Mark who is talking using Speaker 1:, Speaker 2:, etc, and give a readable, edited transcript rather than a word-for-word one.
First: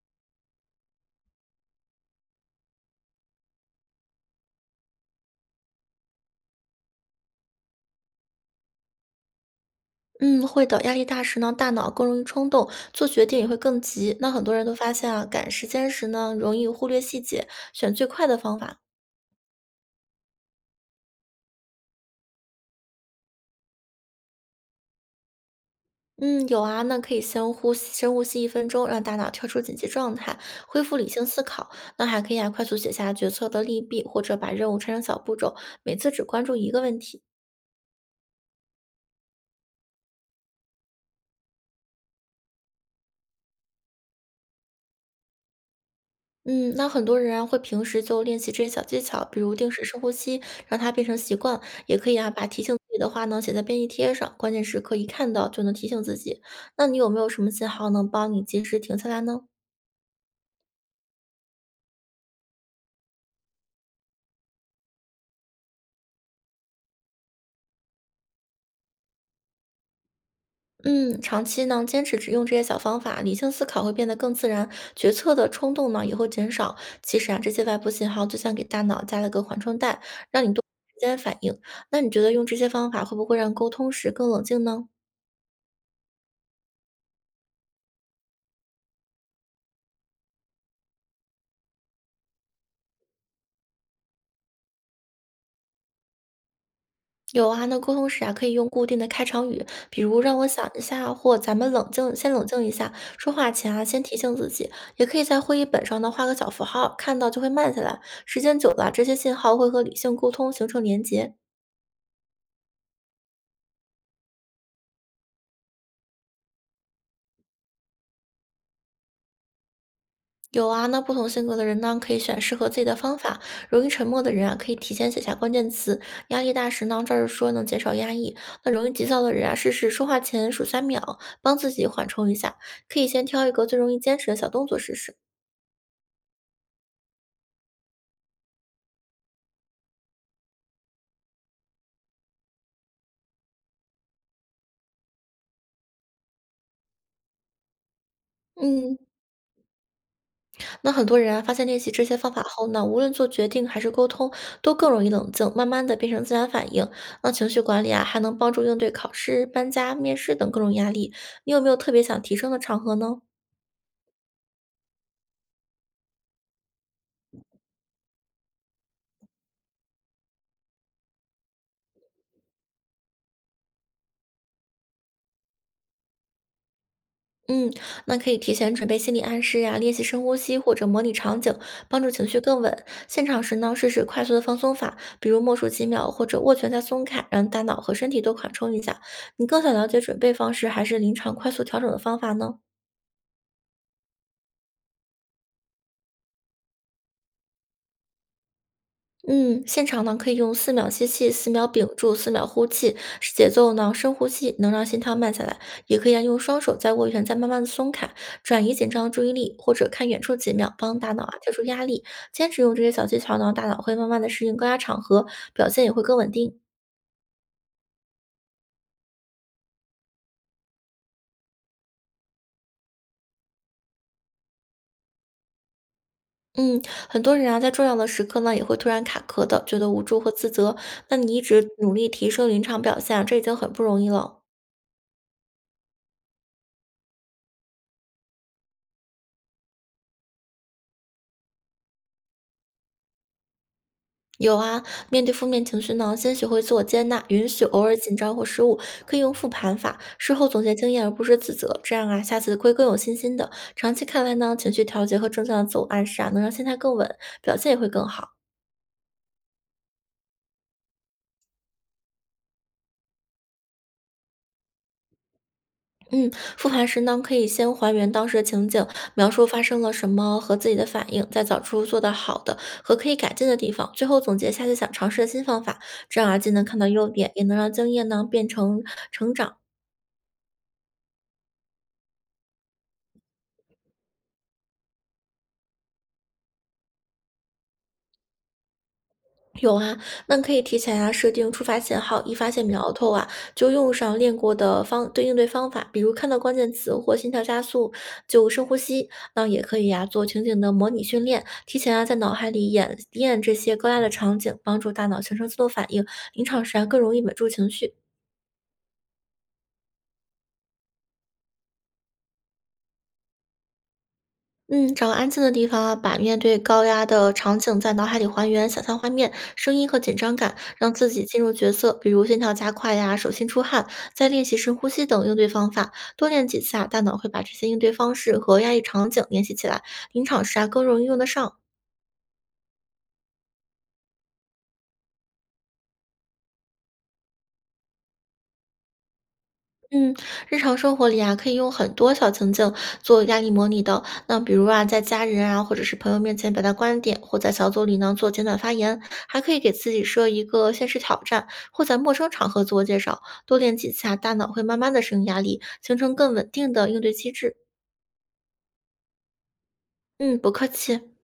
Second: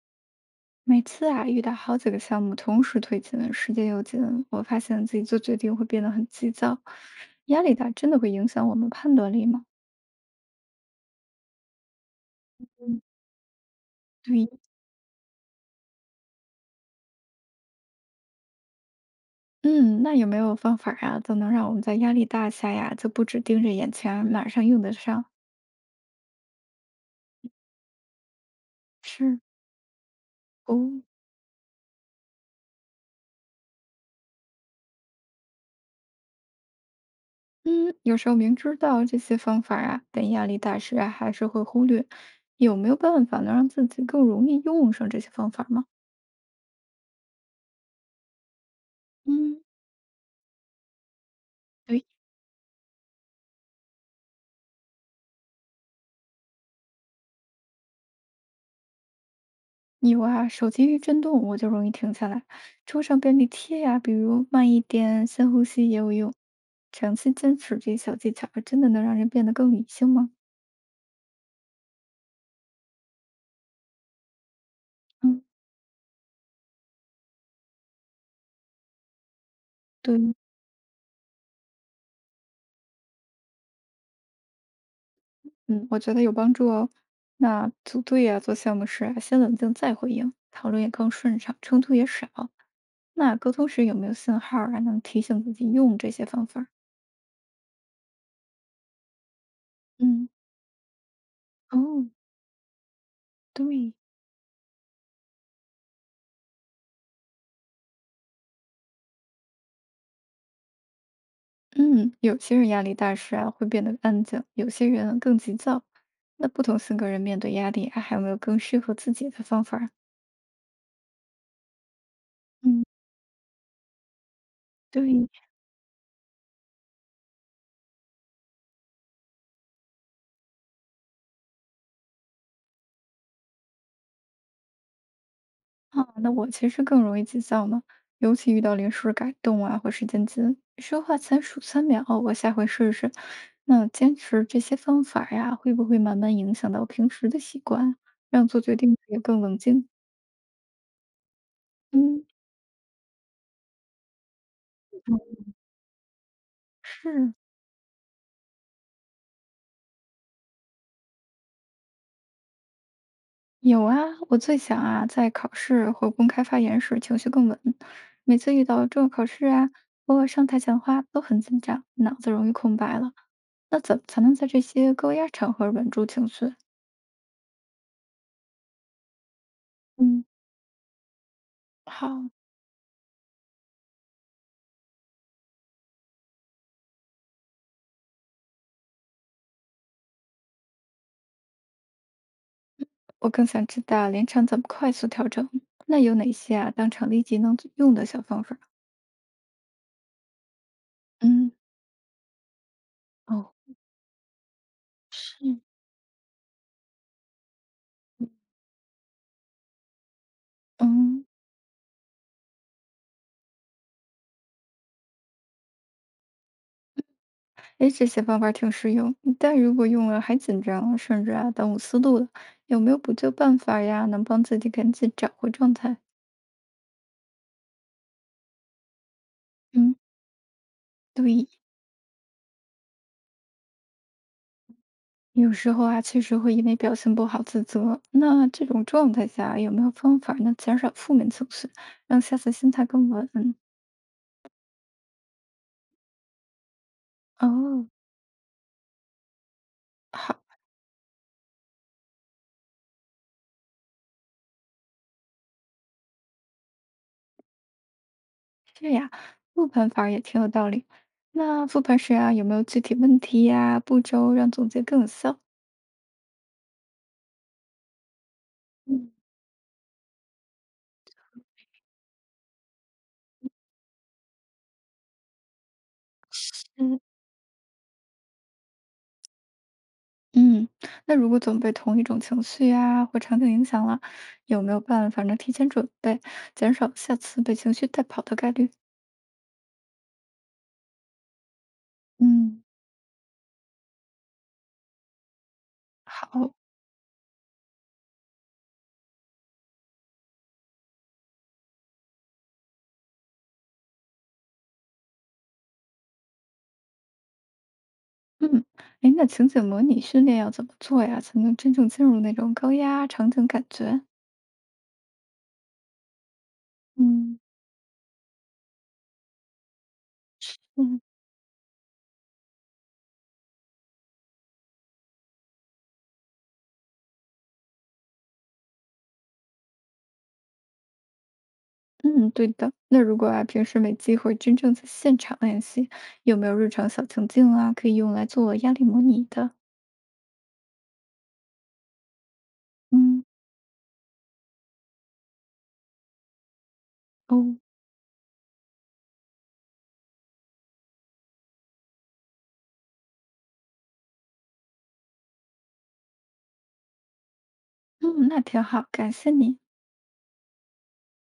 Speaker 1: 每次遇到好几个项目同时推进，时间又紧，我发现自己做决定会变得很急躁，压力大真的会影响我们判断力吗？
Speaker 2: 嗯，会的。压力大时呢，大脑更容易冲动，
Speaker 1: 嗯，
Speaker 2: 做决定也会更急。那很
Speaker 1: 对，
Speaker 2: 多人都发现啊，赶时间时呢，容易忽略细节，选最快的方法。
Speaker 1: 嗯，那有没有方法，就能让我们在压力大下呀，就不只盯着眼前，马上用得上？
Speaker 2: 嗯，有啊，那可以先呼吸，深呼吸1分钟，让大脑
Speaker 1: 是，
Speaker 2: 跳出紧急状态，
Speaker 1: 哦，
Speaker 2: 恢复理性思考。那还可以啊，快速写下决策的利弊，或者把任务拆成小步骤，每次只关注一个问题。
Speaker 1: 嗯，有时候明知道这些方法，但压力大时，还是会忽略。有没有办法能让自己更容易用上这些方法吗？
Speaker 2: 嗯，那很多人啊会平时就练习这些小技巧，比如
Speaker 1: 嗯。
Speaker 2: 定时深呼吸，让它变成习惯，也
Speaker 1: 对。
Speaker 2: 可以啊把提醒自己的话呢写在便利贴上，关键时刻一看到就能提醒自己。那你有没有什么信号能帮你及时停下来呢？
Speaker 1: 有啊，手机一震动我就容易停下来。桌上便利贴呀、比如慢一点、深呼吸也有用。长期坚持这些小技巧，真的能让人变得更理性吗？
Speaker 2: 嗯，长期呢坚持只用这些小方法，理性思考会变得更自然，决策
Speaker 1: 嗯，
Speaker 2: 的冲动呢也会减少。其实啊，这些外部信号就像给大脑加了个缓冲带，
Speaker 1: 对，
Speaker 2: 让你多时间反应。那你觉得用这些方法会不会让沟通时更冷静呢？
Speaker 1: 嗯，我觉得有帮助哦。那组队呀、做项目时，先冷静再回应，讨论也更顺畅，冲突也少。那沟通时有没有信号，能提醒自己用这些方法儿。
Speaker 2: 有啊，那沟通时啊，可以用固定的开场语，比如
Speaker 1: 嗯，
Speaker 2: “让我想一下”或“咱们冷
Speaker 1: 哦，
Speaker 2: 静，先冷静一下”。说话前啊，
Speaker 1: 对，
Speaker 2: 先提醒自己，也可以在会议本上呢画个小符号，看到就会慢下来。时间久了啊这些信号会和理性沟通形成连结。
Speaker 1: 嗯，有些人压力大时会变得安静，有些人更急躁。那不同性格人面对压力还有没有更适合自己的方法儿。
Speaker 2: 有啊，那不同性格的人呢，可以选适合自
Speaker 1: 嗯，
Speaker 2: 己的方法。容易沉默的人啊，可以提前写
Speaker 1: 对
Speaker 2: 下关键词。压力大时呢，照着说能减少压抑。那容易急躁的人啊，试试说话前数3秒，帮自己缓冲一下。可以先挑一个最容易坚持的小动作试试。
Speaker 1: 啊，那我其实更容易急躁呢，尤其遇到临时改动或时间紧，说话前数3秒，我下回试试。那坚持这些方法儿呀，会不会慢慢影响到平时的习惯，让做决定时
Speaker 2: 嗯，
Speaker 1: 也更冷静？
Speaker 2: 那很多人啊，发现练习这些
Speaker 1: 嗯，
Speaker 2: 方法后呢，无论做决定还是沟通，都更容易
Speaker 1: 嗯，
Speaker 2: 冷静，慢慢的变成自然反应。那
Speaker 1: 是。
Speaker 2: 情绪管理啊，还能帮助应对考试、搬家、面试等各种压力。你有没有特别想提升的场合呢？
Speaker 1: 有啊，我最想，在考试或公开发言时情绪更稳。每次遇到重要考试，或上台讲话都很紧张，脑子容易空白了。那怎么才能在这些高压场合稳住情绪？
Speaker 2: 嗯，那可以提前准备心理暗示呀、练习深
Speaker 1: 嗯，
Speaker 2: 呼吸或者模拟场景，帮
Speaker 1: 好，
Speaker 2: 助情绪更稳。现场时呢，试试快速的放松法，比如默数几秒或者握拳再松开，让大脑和身体都缓冲一下。你更想了解准备方式，还是临场快速调整的方法呢？
Speaker 1: 我更想知道临场怎么快速调整。那有哪些，当场立即能用的小方法？
Speaker 2: 嗯，现场呢可以用4秒吸气、
Speaker 1: 嗯，
Speaker 2: 4秒屏住、4秒呼气，是节
Speaker 1: 哦，
Speaker 2: 奏呢深呼吸能让心跳慢下来，
Speaker 1: 是。
Speaker 2: 也可以啊用双手在握拳，再慢慢的松开，转移紧张的注意力，或者看远处几秒，帮大
Speaker 1: 嗯。
Speaker 2: 脑啊跳出压力。坚持用这些小技巧呢，大脑会慢慢的适应高压场合，表现也会更稳定。
Speaker 1: 哎，这些方法挺实用，但如果用了还紧张，甚至耽误思路了，有没有补救办法呀？能帮自己赶紧找回状态？
Speaker 2: 嗯，很多人啊在重要的时刻呢也会突然卡壳的，觉得
Speaker 1: 嗯，
Speaker 2: 无助和自责。那你一
Speaker 1: 对，
Speaker 2: 直努力提升临场表现啊这已经很不容易了。
Speaker 1: 有时候，确实会因为表现不好自责。那这种状态下，有没有方法能减少负面情绪，让下次心态更稳？
Speaker 2: 有啊，面对负面情绪呢，先学会自我接纳，允许偶
Speaker 1: 哦，
Speaker 2: 尔紧张或失误，可以用复盘法，事
Speaker 1: 好，
Speaker 2: 后总结经验而不是自责，这样啊，下次会更有信心的。长期看来呢，情绪调节和正向的自我暗示啊，能让心态更稳，表现也会更好。
Speaker 1: 这样复盘法也挺有道理。那复盘时，有没有具体问题呀、步骤让总结更有效？
Speaker 2: 嗯，复盘时呢，可以先还原当时的情景，
Speaker 1: 嗯，
Speaker 2: 描述发生了什么和自己的反应，再找出做得好的和可以改进的地方，最后总结下次想尝试的新方法，这样啊，既能看到优点，也能让经验呢变成成长。
Speaker 1: 嗯，那如果总被同一种情绪呀、或场景影响了，有没有办法能提前准备，减少下次被情绪带跑的概率？
Speaker 2: 有啊，那可以提前啊设定触发信号，一发
Speaker 1: 嗯，
Speaker 2: 现苗头啊，就用上练过的方对应对方法，比如看到
Speaker 1: 好，
Speaker 2: 关键词或心跳加速就深呼吸。那也可以呀、做情景的模拟训练，提前啊在脑海里演练这些高压的场景，帮助大脑形成自动反应，临场时啊更容易稳住情绪。
Speaker 1: 嗯，哎，那情景模拟训练要怎么做呀，才能真正进入那种高压场景感觉？
Speaker 2: 嗯，找个安静的地方啊，把面对高压的
Speaker 1: 嗯，
Speaker 2: 场景在脑海里还原，想象画面、声音和紧张感，让
Speaker 1: 嗯
Speaker 2: 自己进入角色，比如心跳加快呀、手心出汗，再练习深呼吸等应对方法，多练几次啊，大脑会把这些应对方式和压抑场景联系起来，临场时啊更容易用得上。
Speaker 1: 嗯，对的。那如果，平时没机会真正在现场练习，有没有日常小情境，可以用来做压力模拟的？
Speaker 2: 嗯，日常生活里啊，可以用很多小情境
Speaker 1: 嗯，
Speaker 2: 做压力模拟的。那比如啊，在家人啊，或者是朋友面前表达观点，或在
Speaker 1: 哦，
Speaker 2: 小组里呢做简短发言，还可以给自己设一个现实挑战，或在陌生场合自我介绍。多练几次啊，大脑会慢慢的适应压力，形成更稳定的应对机制。
Speaker 1: 嗯，那挺好，感谢你。
Speaker 2: 嗯，不客气。